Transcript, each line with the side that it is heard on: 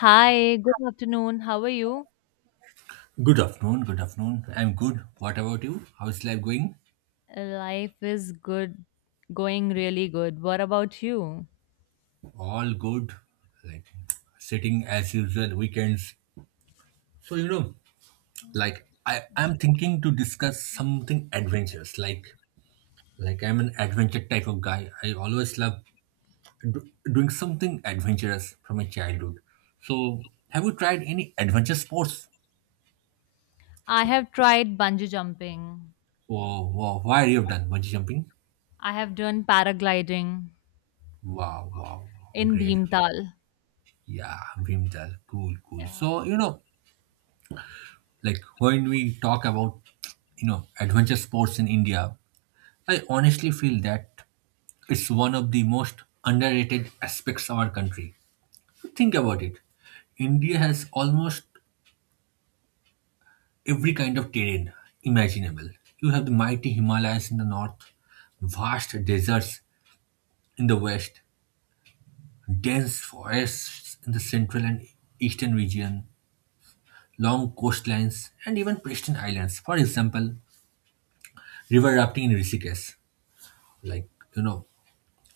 left: Hi, good afternoon. How are you?
right: Good afternoon, good afternoon. I'm good. What about you? How's life going?
left: Life is good, going really good. What about you?
right: All good. Like sitting as usual weekends. So you know, I'm thinking to discuss something adventurous. Like I'm an adventure type of guy. I always love do, doing something adventurous from my childhood. So have you tried any adventure sports?
left: I have tried bungee jumping.
right: Wow, wow. Why you have done bungee jumping?
left: I have done paragliding
right: Wow, wow, wow,
left: in
right: great.
left: Bhimtal.
right: Yeah, Bhimtal, cool, cool.
left: Yeah.
right: Like when we talk about adventure sports in India, I honestly feel that it's one of the most underrated aspects of our country. Think about it. India has almost every kind of terrain imaginable. You have the mighty Himalayas in the north, vast deserts in the west, dense forests in the central and eastern region, long coastlines, and even pristine islands. For example, river rafting in Rishikesh, like you know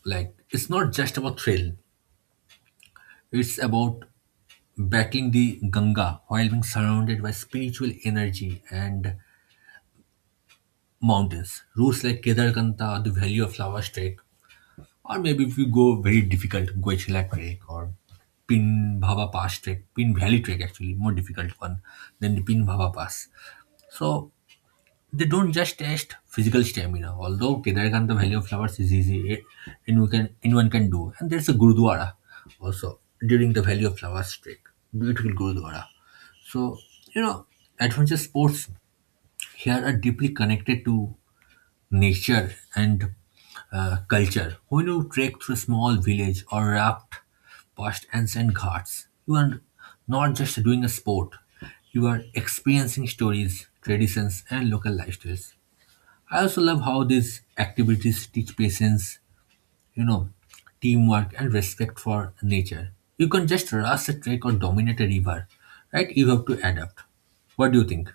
right: it's not just about thrill, it's about battling the Ganga while being surrounded by spiritual energy and mountains. Routes like Kedarkanta, the Valley of Flowers trek, or maybe if you go very difficult, Goichila trek, or Pin Bhava Pass trek, Pin Valley trek, actually more difficult one than the Pin Bhava Pass. So they don't just test physical stamina, although Kedarkantha Valley of Flowers is easy, anyone can do. And there's a Gurudwara also during the Valley of Flowers trek, beautiful Gurudwara. So, you know, adventure sports here are deeply connected to nature and culture. When you trek through a small village or raft past ancient ghats, you are not just doing a sport, you are experiencing stories, traditions, and local lifestyles. I also love how these activities teach patience, you know, teamwork and respect for nature. You can just rush a trek or dominate a river, right? You have to adapt. What do you think?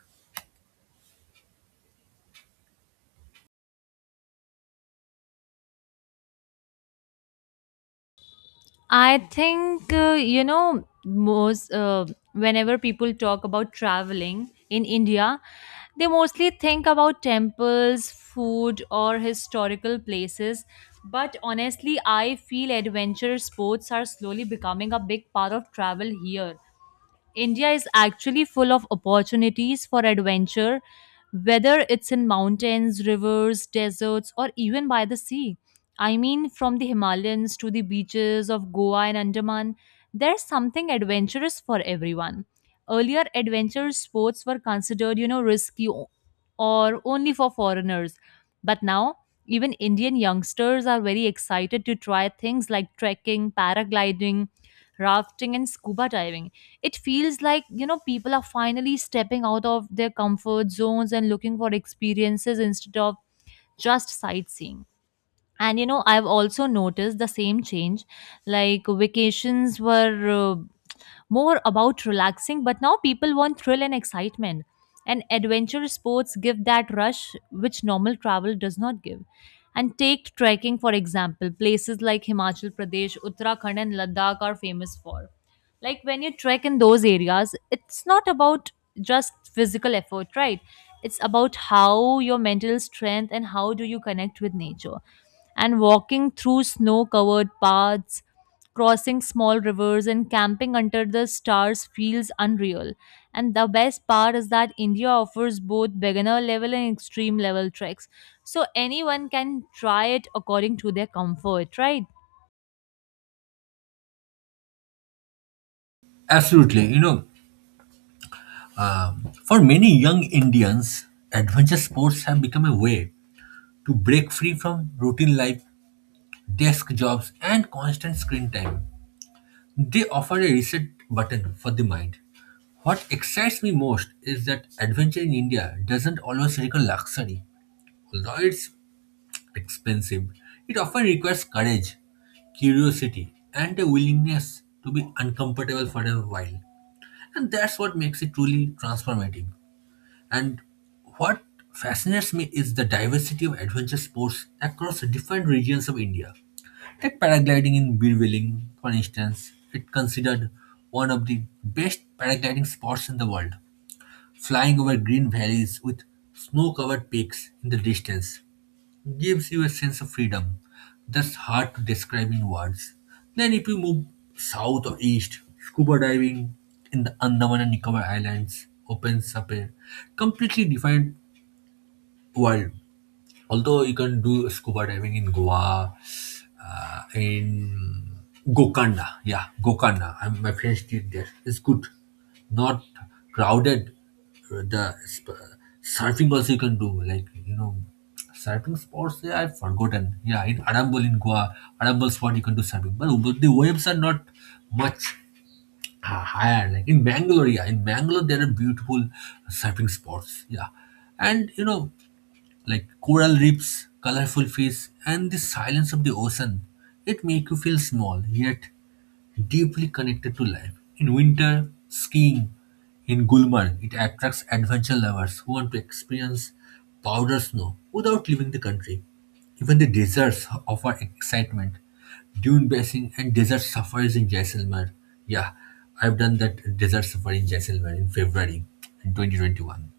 left: I think, you know, most whenever people talk about traveling in India, they mostly think about temples, food, or historical places. But honestly, I feel adventure sports are slowly becoming a big part of travel here. India is actually full of opportunities for adventure, whether it's in mountains, rivers, deserts, or even by the sea. I mean, from the Himalayas to the beaches of Goa and Andaman, there's something adventurous for everyone. Earlier, adventure sports were considered, risky or only for foreigners. But now, even Indian youngsters are very excited to try things like trekking, paragliding, rafting, and scuba diving. It feels like people are finally stepping out of their comfort zones and looking for experiences instead of just sightseeing. And I've also noticed the same change, like vacations were more about relaxing, but now people want thrill and excitement, and adventure sports give that rush which normal travel does not give. And take trekking, for example, places like Himachal Pradesh, Uttarakhand, and Ladakh are famous for. Like when you trek in those areas, it's not about just physical effort, right? It's about how your mental strength and how do you connect with nature. And walking through snow covered paths, crossing small rivers, and camping under the stars feels unreal. And the best part is that India offers both beginner level and extreme level treks, so anyone can try it according to their comfort, right?
right: Absolutely. You know, for many young Indians, adventure sports have become a way to break free from routine life, desk jobs, and constant screen time. They offer a reset button for the mind. What excites me most is that adventure in India doesn't always require luxury. Although it's expensive, it often requires courage, curiosity, and a willingness to be uncomfortable for a while. And that's what makes it truly transformative. And what fascinates me is the diversity of adventure sports across different regions of India. Like paragliding in Birwilling, for instance, it considered one of the best paragliding spots in the world, flying over green valleys with snow covered peaks in the distance gives you a sense of freedom that's hard to describe in words. Then, if you move south or east, scuba diving in the Andaman and Nicobar Islands opens up a completely different world. Although you can do scuba diving in Goa, in Gokarna. Yeah, Gokarna. I, my friends did there. It's good. Not crowded. The surfing also you can do. Surfing sports, yeah, I've forgotten. Yeah, in Arambol in Goa, Arambol spot you can do surfing. But the waves are not much higher. Like in Bangalore, yeah. In Bangalore, there are beautiful surfing spots. Yeah. And, you know, like coral reefs, colorful fish, and the silence of the ocean. It make you feel small yet deeply connected to life. In winter, skiing in Gulmarg it attracts adventure lovers who want to experience powder snow without leaving the country. Even the deserts offer excitement. Dune bathing and desert safaris in Jaisalmer. Yeah, I've done that desert safari in Jaisalmer in February in 2021.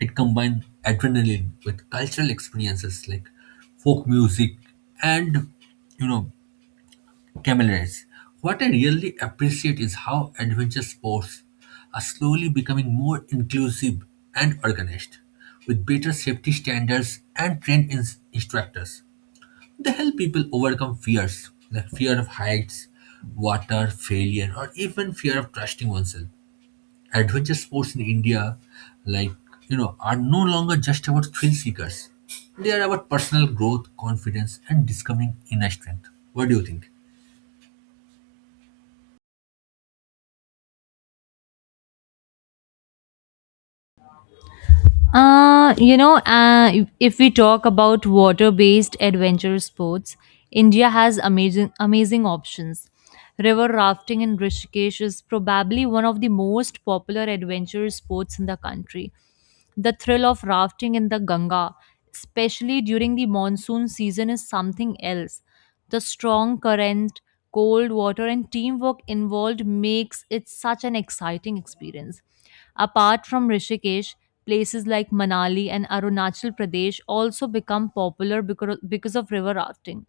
right: It combines adrenaline with cultural experiences like folk music and you know camaraderies. What I really appreciate is how adventure sports are slowly becoming more inclusive and organized, with better safety standards and trained instructors. They help people overcome fears like fear of heights, water, failure, or even fear of trusting oneself. Adventure sports in India, like are no longer just about thrill seekers. They are about personal growth, confidence, and discovering inner strength. What do you think?
left: If we talk about water-based adventure sports, India has amazing options. River rafting in Rishikesh is probably one of the most popular adventure sports in the country. The thrill of rafting in the Ganga, especially during the monsoon season, is something else. The strong current, cold water, and teamwork involved makes it such an exciting experience. Apart from Rishikesh, places like Manali and Arunachal Pradesh also become popular because of river rafting.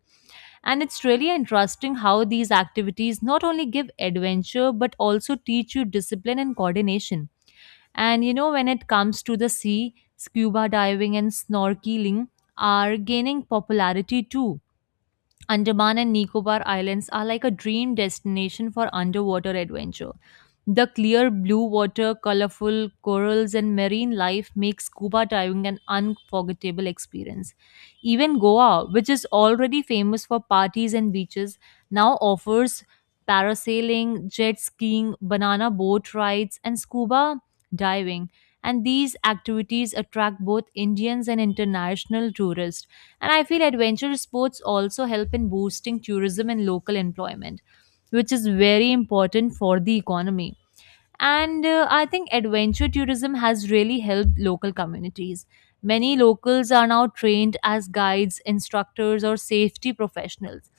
left: And it's really interesting how these activities not only give adventure but also teach you discipline and coordination. And when it comes to the sea, scuba diving and snorkeling are gaining popularity too. Andaman and Nicobar Islands are like a dream destination for underwater adventure. The clear blue water, colorful corals, and marine life make scuba diving an unforgettable experience. Even Goa, which is already famous for parties and beaches, now offers parasailing, jet skiing, banana boat rides, and scuba diving. And these activities attract both Indians and international tourists. And I feel adventure sports also help in boosting tourism and local employment, which is very important for the economy. And I think adventure tourism has really helped local communities. Many locals are now trained as guides, instructors, or safety professionals.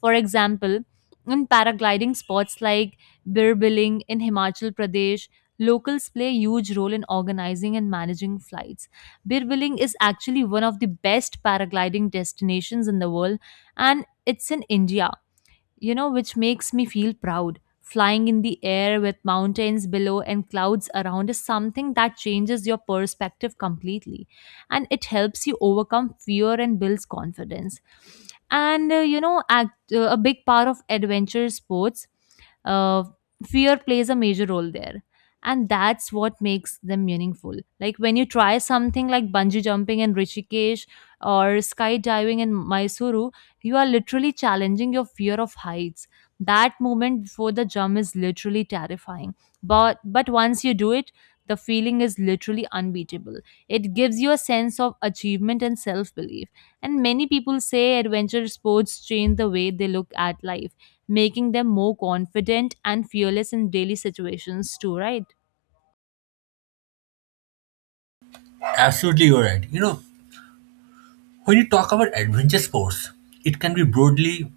left: For example, in paragliding spots like Birbiling in Himachal Pradesh, locals play a huge role in organizing and managing flights. Birbiling is actually one of the best paragliding destinations in the world, and it's in India, which makes me feel proud. Flying in the air with mountains below and clouds around is something that changes your perspective completely, and it helps you overcome fear and builds confidence. And a big part of adventure sports, uh, fear plays a major role there. And that's what makes them meaningful. Like when you try something like bungee jumping in Rishikesh or skydiving in Mysuru, you are literally challenging your fear of heights. That moment before the jump is literally terrifying. But once you do it, the feeling is literally unbeatable. It gives you a sense of achievement and self-belief. And many people say adventure sports change the way they look at life, making them more confident and fearless in daily situations too, right?
right: Absolutely, you're right. You know, when you talk about adventure sports, it can be broadly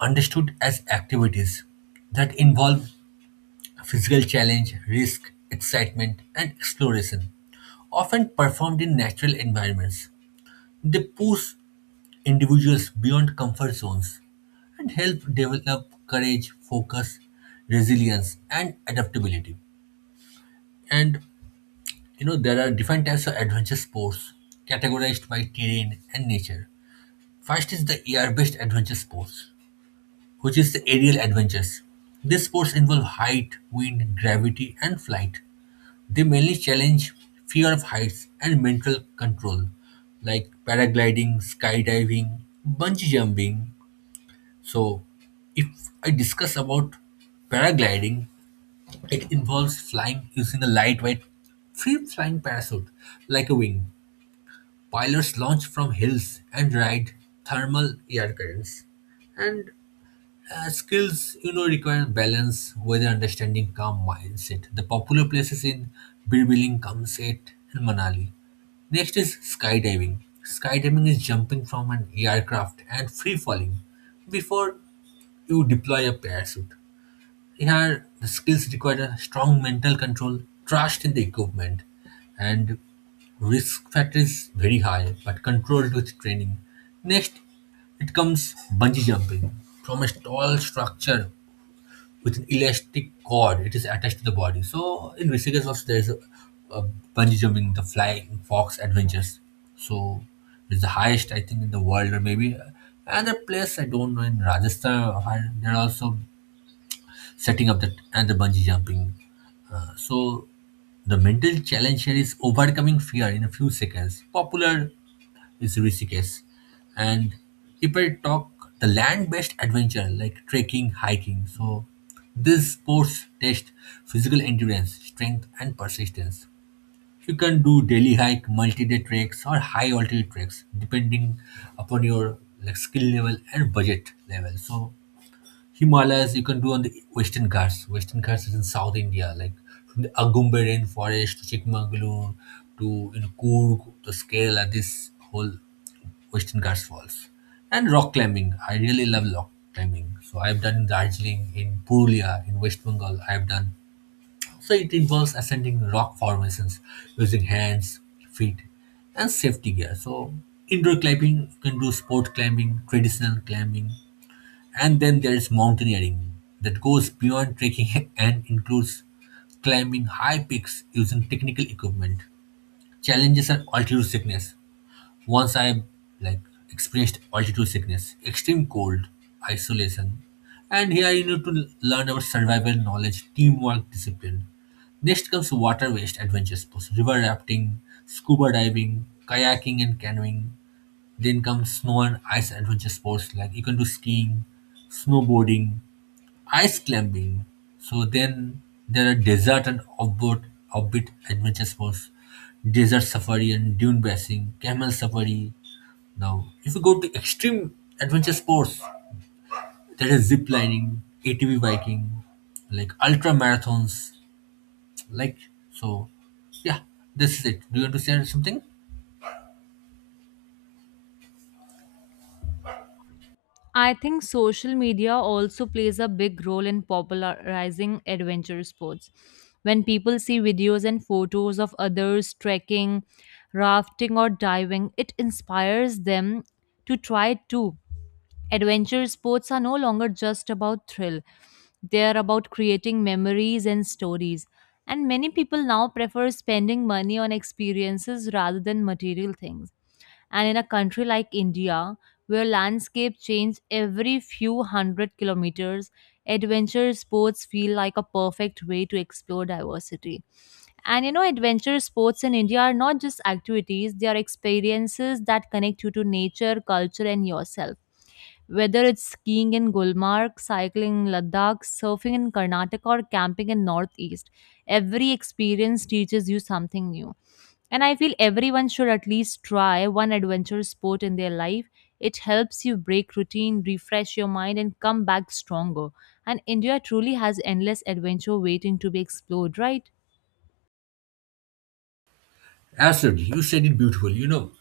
right: understood as activities that involve physical challenge, risk, excitement, and exploration, often performed in natural environments. They push individuals beyond comfort zones and help develop courage, focus, resilience, and adaptability. And you know, there are different types of adventure sports categorized by terrain and nature. First is the air based adventure sports, which is the aerial adventures. These sports involve height, wind, gravity, and flight. They mainly challenge fear of heights and mental control, like paragliding, skydiving, bungee jumping. So, if I discuss about paragliding, it involves flying using a lightweight, free flying parachute like a wing. Pilots launch from hills and ride thermal air currents. And skills, you know, require balance, weather understanding, calm mindset. The popular places in Birbiling, Kamset, and Manali. Next is skydiving. Skydiving is jumping from an aircraft and free falling before you deploy a parachute. Here, the skills require a strong mental control, trust in the equipment, and risk factor is very high, but controlled with training. Next, it comes bungee jumping from a tall structure with an elastic cord. It is attached to the body. So in Rishikesh also there is a bungee jumping, the Flying Fox Adventures. So it's the highest I think in the world or maybe another place I don't know in Rajasthan. Or there are also setting up that and the bungee jumping. So the mental challenge here is overcoming fear in a few seconds. Popular is Rishikesh, and if I talk the land-based adventure like trekking, hiking. So these sports test physical endurance, strength, and persistence. You can do daily hike, multi-day treks, or high altitude treks, depending upon your skill level and budget level. So Himalayas you can do on the Western Ghats. Western Ghats is in South India, like from the Agumbe rainforest to Chikmagalur to Coorg to Kerala. This whole Western Ghats falls. And rock climbing. I really love rock climbing. So I've done in Darjeeling, in Purulia, in West Bengal. I've done. So it involves ascending rock formations using hands, feet, and safety gear. So indoor climbing you can do sport climbing, traditional climbing, and then there's mountaineering that goes beyond trekking and includes climbing high peaks using technical equipment. Challenges are altitude sickness. Once I like experienced altitude sickness, extreme cold, isolation, and here you need to learn about survival knowledge, teamwork, discipline. Next comes water-based adventure sports, river rafting, scuba diving, kayaking and canoeing. Then comes snow and ice adventure sports like you can do skiing, snowboarding, ice climbing. So then there are desert and offbeat adventure sports, desert safari and dune racing, camel safari. Now, if you go to extreme adventure sports, there is zip lining, ATV biking, ultra marathons, like so. Yeah, this is it. Do you want to say something?
left: I think social media also plays a big role in popularizing adventure sports. When people see videos and photos of others trekking, rafting, or diving, it inspires them to try too. Adventure sports are no longer just about thrill, they are about creating memories and stories. And many people now prefer spending money on experiences rather than material things. And in a country like India, where landscape change every few hundred kilometers, adventure sports feel like a perfect way to explore diversity. And adventure sports in India are not just activities, they are experiences that connect you to nature, culture, and yourself. Whether it's skiing in Gulmarg, cycling in Ladakh, surfing in Karnataka, or camping in Northeast, every experience teaches you something new, and I feel everyone should at least try one adventure sport in their life. It helps you break routine, refresh your mind, and come back stronger. And India truly has endless adventure waiting to be explored, right?
right: Absolutely, you said it beautifully. You know,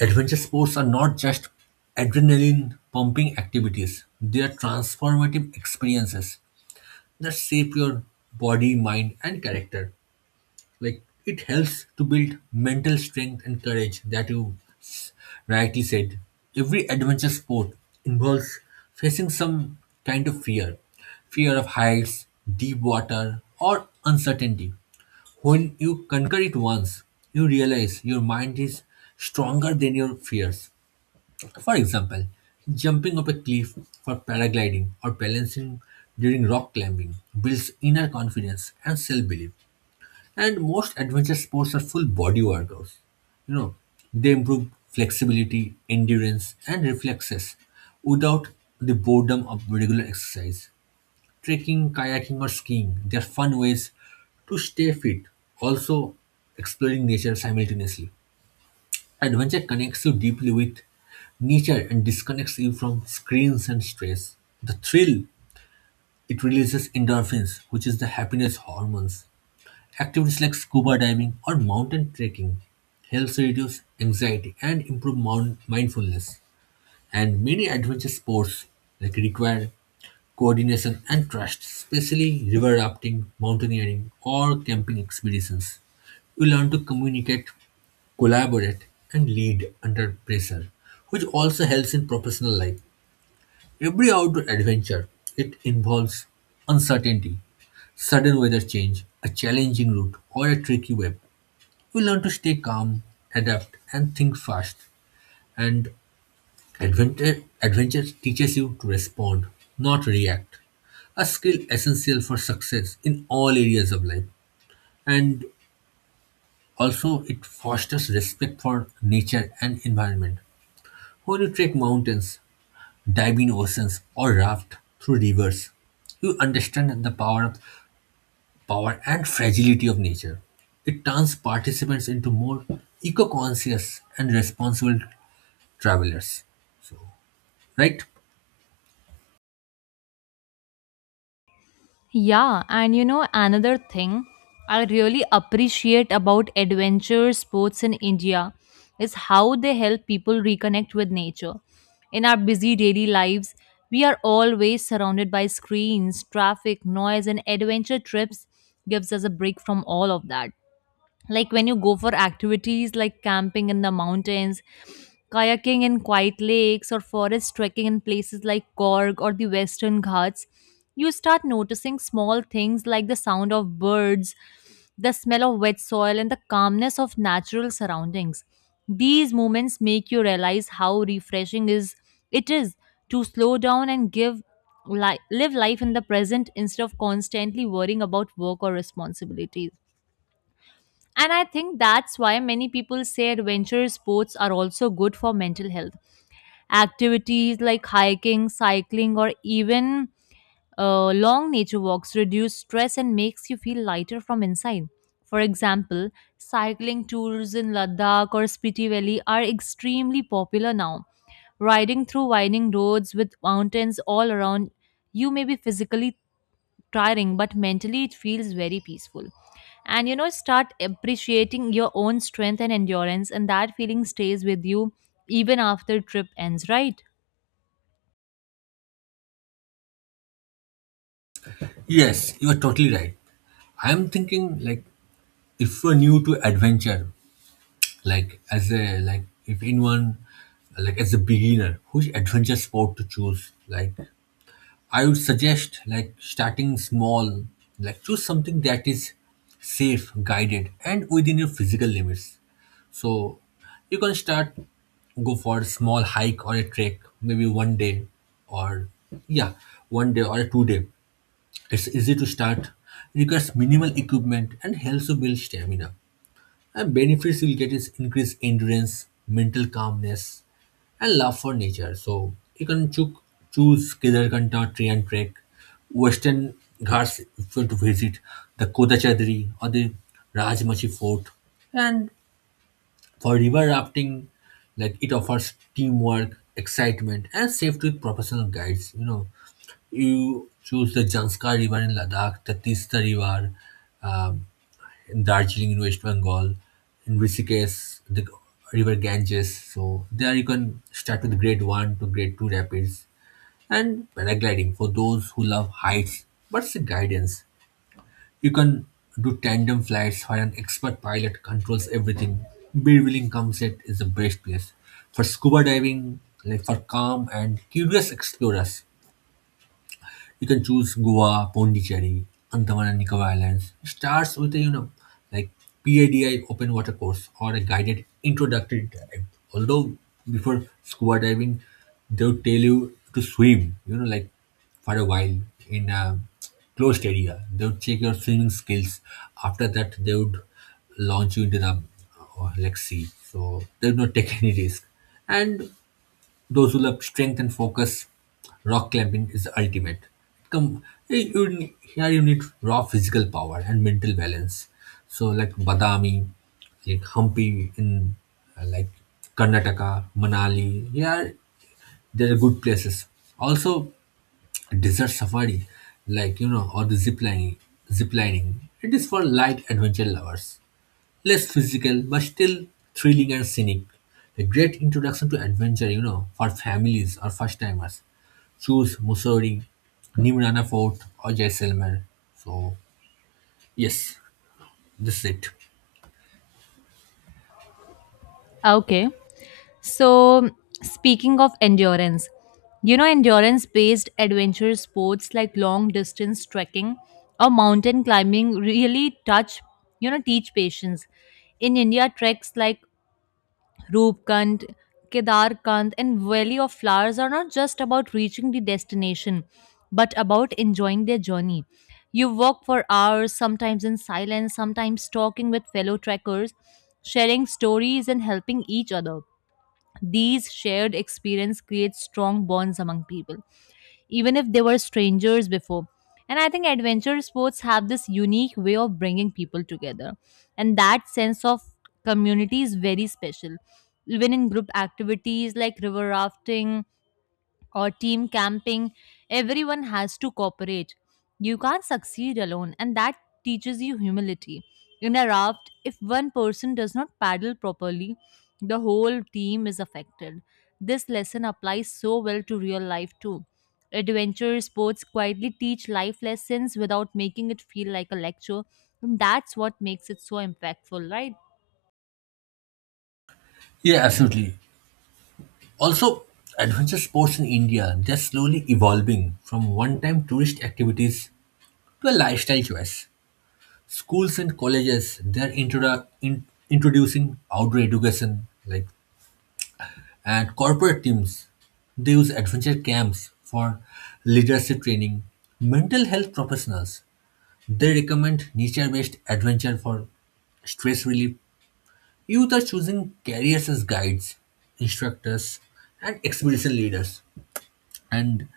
right: adventure sports are not just adrenaline pumping activities; they are transformative experiences that shape your body, mind, and character. Like it helps to build mental strength and courage that you rightly said. Every adventure sport involves facing some kind of fear, fear of heights, deep water, or uncertainty. When you conquer it once, you realize your mind is stronger than your fears. For example, jumping off a cliff for paragliding or balancing during rock climbing builds inner confidence and self belief. And most adventure sports are full body workouts. You know, they improve flexibility, endurance, and reflexes without the boredom of regular exercise. Trekking, kayaking, or skiing, they are fun ways to stay fit, also exploring nature simultaneously. Adventure connects you deeply with nature and disconnects you from screens and stress. The thrill, it releases endorphins, which is the happiness hormones. Activities like scuba diving or mountain trekking helps reduce anxiety and improve mindfulness. And many adventure sports require coordination and trust, especially river rafting, mountaineering, or camping expeditions. You learn to communicate, collaborate, and lead under pressure, which also helps in professional life. Every outdoor adventure, it involves uncertainty, sudden weather change, a challenging route, or a tricky web. We learn to stay calm, adapt, and think fast. And adventure teaches you to respond, not react. A skill essential for success in all areas of life. And also, it fosters respect for nature and environment. When you trek mountains, dive in oceans, or raft through rivers. You understand the power of power and fragility of nature. It turns participants into more eco-conscious and responsible travelers. Right?
left: Yeah, and another thing I really appreciate about adventure sports in India is how they help people reconnect with nature. In our busy daily lives, we are always surrounded by screens, traffic, noise, and adventure trips gives us a break from all of that. Like when you go for activities like camping in the mountains, kayaking in quiet lakes, or forest trekking in places like Korg or the Western Ghats, you start noticing small things like the sound of birds, the smell of wet soil, and the calmness of natural surroundings. These moments make you realize how refreshing is it is to slow down and give live life in the present instead of constantly worrying about work or responsibilities. And I think that's why many people say adventure sports are also good for mental health. Activities like hiking, cycling, or even long nature walks reduce stress and makes you feel lighter from inside. For example, cycling tours in Ladakh or Spiti Valley are extremely popular now. Riding through winding roads with mountains all around, you may be physically tiring, but mentally it feels very peaceful. And start appreciating your own strength and endurance, and that feeling stays with you even after trip ends, right?
right: Yes, you are totally right. I am thinking like if you're new to adventure, like as a like if anyone as a beginner, which adventure sport to choose? Like I would suggest starting small, like choose something that is safe, guided, and within your physical limits. So you can start go for a small hike or a trek, maybe 1 day or yeah, 1 day or 2 day. It's easy to start, requires minimal equipment and helps you build stamina. And benefits you'll get is increased endurance, mental calmness, and love for nature. So you can choose Kedarkanta tree and trek, Western Ghats if you want to visit, the Kodachadri or the Rajmachi Fort. And for river rafting, like it offers teamwork, excitement, and safety with professional guides. You know, you choose the Janskar River in Ladakh, the Tista River um, in Darjeeling in West Bengal, in Rishikesh, the River Ganges. So there you can start with grade 1 to grade 2 rapids and paragliding for those who love heights but seek guidance. You can do tandem flights where an expert pilot controls everything. Birwiling Kamset is the best place for scuba diving, like for calm and curious explorers. You can choose Goa, Pondicherry, Andaman and Nicobar Islands. It starts with a, you know, like PADI open water course or a guided introductory dive. Although before scuba diving, they'll tell you to swim, you know, like for a while in a closed area. They would check your swimming skills. After that, they would launch you into the like sea. So they would not take any risk. And those who love strength and focus, rock climbing is the ultimate. Come, here you need raw physical power and mental balance. So like Badami, like Hampi in like Karnataka, Manali, here there are good places. Also desert safari, like you know, or the zip lining. It is for light adventure lovers. Less physical, but still thrilling and scenic. A great introduction to adventure, you know, for families or first timers. Choose Mussoorie, Nimrana Fort, or Jaisalmer. So, yes, this is it.
left: Okay. So, speaking of endurance, endurance based adventure sports like long distance trekking or mountain climbing really teach patience. In India, treks like Roopkund, Kedarkand, and Valley of Flowers are not just about reaching the destination, but about enjoying their journey. You walk for hours, sometimes in silence, sometimes talking with fellow trekkers, sharing stories and helping each other. These shared experience creates strong bonds among people even if they were strangers before. And I think adventure sports have this unique way of bringing people together. And that sense of community is very special. Even in group activities like river rafting or team camping, everyone has to cooperate. You can't succeed alone, and that teaches you humility. In a raft, if one person does not paddle properly, the whole team is affected. This lesson applies so well to real life too. Adventure sports quietly teach life lessons without making it feel like a lecture. And that's what makes it so impactful, right?
right: Yeah, absolutely. Also, adventure sports in India, they're slowly evolving from one time tourist activities to a lifestyle choice. Schools and colleges, they're introducing outdoor education, like. And corporate teams, they use adventure camps for leadership training. Mental health professionals, they recommend nature-based adventure for stress relief. Youth are choosing careers as guides, instructors, and expedition leaders. And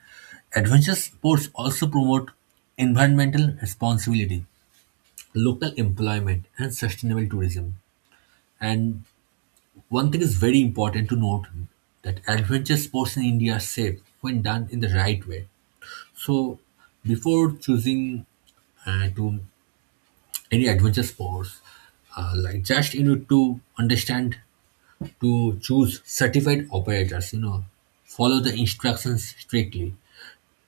right: adventure sports also promote environmental responsibility, local employment, and sustainable tourism. And one thing is very important to note, that adventure sports in India are safe when done in the right way. So, before choosing to any adventure sports, like just you need to understand to choose certified operators. You know, follow the instructions strictly.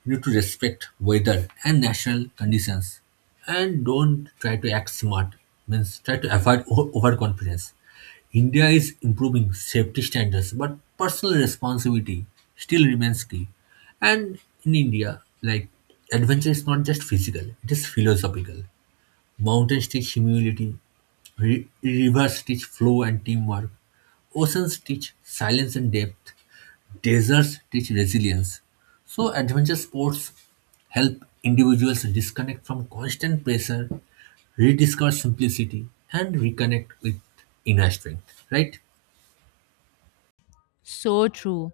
right: You need to respect weather and national conditions and don't try to act smart, means try to avoid overconfidence. India is improving safety standards, but personal responsibility still remains key. And in India, like, adventure is not just physical, it is philosophical. Mountains teach humility. Rivers teach flow and teamwork. Oceans teach silence and depth. Deserts teach resilience. So, adventure sports help individuals disconnect from constant pressure, rediscover simplicity, and reconnect with inner strength. Right?
left: So true.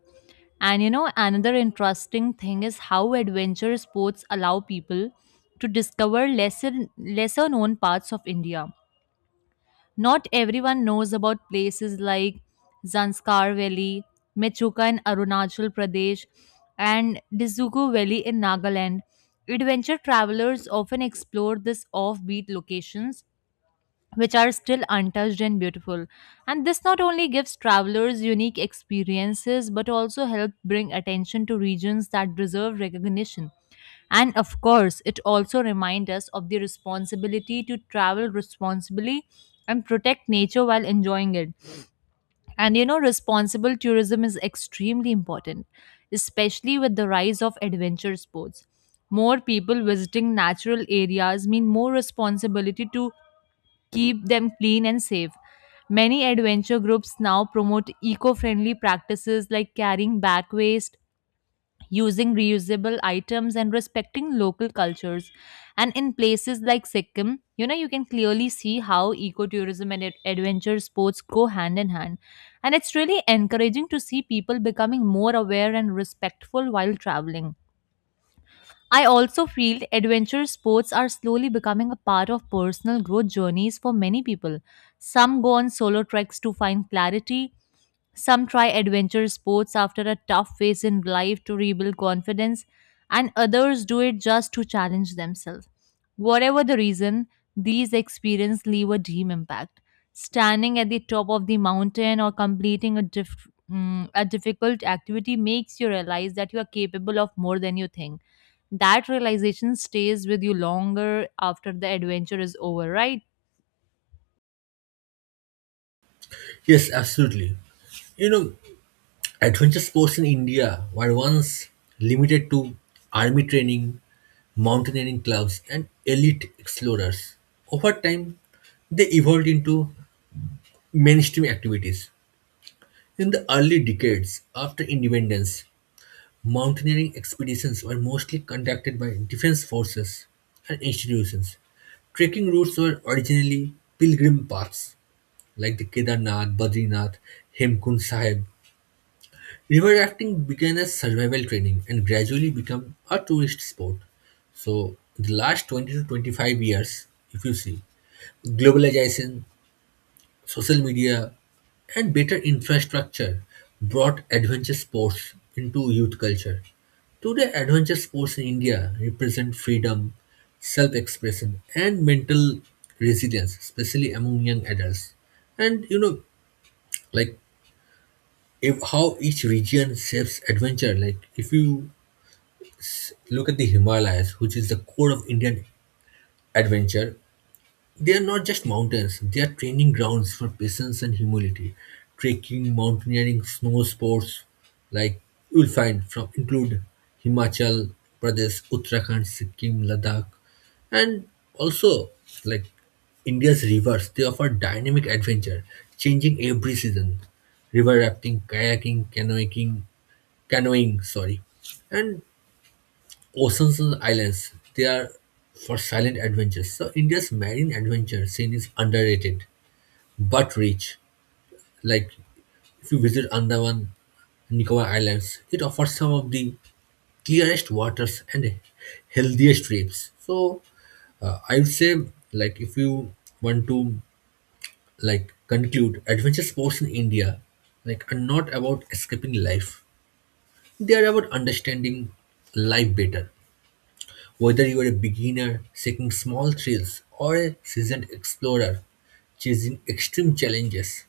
left: And another interesting thing is how adventure sports allow people to discover lesser known parts of India. Not everyone knows about places like Zanskar Valley, Mechuka in Arunachal Pradesh, and Dizuku Valley in Nagaland. Adventure travelers often explore these offbeat locations which are still untouched and beautiful. And this not only gives travelers unique experiences but also help bring attention to regions that deserve recognition. And of course, it also reminds us of the responsibility to travel responsibly and protect nature while enjoying it. And responsible tourism is extremely important, especially with the rise of adventure sports. More people visiting natural areas mean more responsibility to keep them clean and safe. Many adventure groups now promote eco friendly practices like carrying back waste, using reusable items, and respecting local cultures. And in places like Sikkim, you can clearly see how ecotourism and adventure sports go hand in hand. And it's really encouraging to see people becoming more aware and respectful while traveling. I also feel adventure sports are slowly becoming a part of personal growth journeys for many people. Some go on solo treks to find clarity, some try adventure sports after a tough phase in life to rebuild confidence, and others do it just to challenge themselves. Whatever the reason, these experiences leave a deep impact. Standing at the top of the mountain or completing a difficult activity makes you realize that you are capable of more than you think. That realization stays with you longer after the adventure is over, right?
right: Yes, absolutely. You know, adventure sports in India were once limited to army training, mountaineering clubs, and elite explorers. Over time, they evolved into mainstream activities. In the early decades after independence, mountaineering expeditions were mostly conducted by defense forces and institutions. Trekking routes were originally pilgrim paths like the Kedarnath, Badrinath, Hemkund Sahib. River rafting began as survival training and gradually became a tourist sport. So, the last 20 to 25 years, if you see, globalization, social media, and better infrastructure brought adventure sports into youth culture. Today, adventure sports in India represent freedom, self expression, and mental resilience, especially among young adults. And you know, like, if, how each region shapes adventure. Like, if you look at the Himalayas, which is the core of Indian adventure. They are not just mountains, they are training grounds for patience and humility. Trekking, mountaineering, snow sports, like, you will find from include Himachal Pradesh, Uttarakhand, Sikkim, Ladakh, and also, like, India's rivers. They offer dynamic adventure, changing every season. River rafting, kayaking, canoeing, sorry. And oceans and islands, they are for silent adventures. So India's marine adventure scene is underrated but rich. Like if you visit Andaman and Nicobar Islands, it offers some of the clearest waters and healthiest reefs. So I would say, like, if you want to, like, conclude adventure sports in India, like, are not about escaping life. They are about understanding life better. Whether you are a beginner seeking small thrills or a seasoned explorer chasing extreme challenges,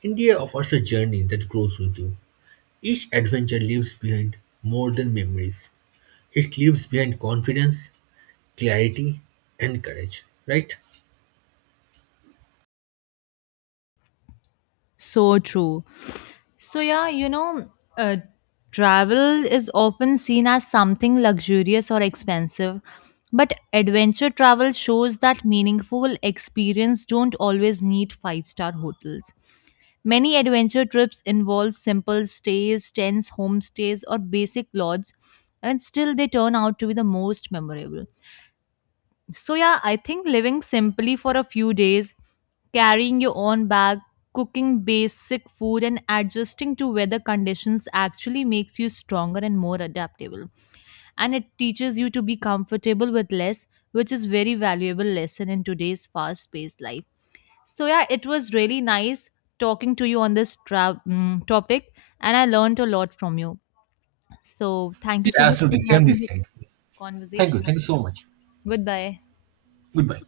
right: India offers a journey that grows with you. Each adventure leaves behind more than memories. It leaves behind confidence, clarity, and courage. Right?
left: So true. So, yeah, uh, travel is often seen as something luxurious or expensive, but adventure travel shows that meaningful experience don't always need five-star hotels. Many adventure trips involve simple stays, tents, homestays, or basic lodges, and still they turn out to be the most memorable. So, yeah, I think living simply for a few days, carrying your own bag, cooking basic food, and adjusting to weather conditions actually makes you stronger and more adaptable. And it teaches you to be comfortable with less, which is very valuable lesson in today's fast-paced life. So, yeah, it was really nice talking to you on this topic, and I learned a lot from you. So, thank you so
right: Yeah,
left: much for
right: absolutely. Same
left: having
right: this
left: this
right: side. Thank you.
left: conversation.
right: Thank you so much.
left: Goodbye.
right: Goodbye.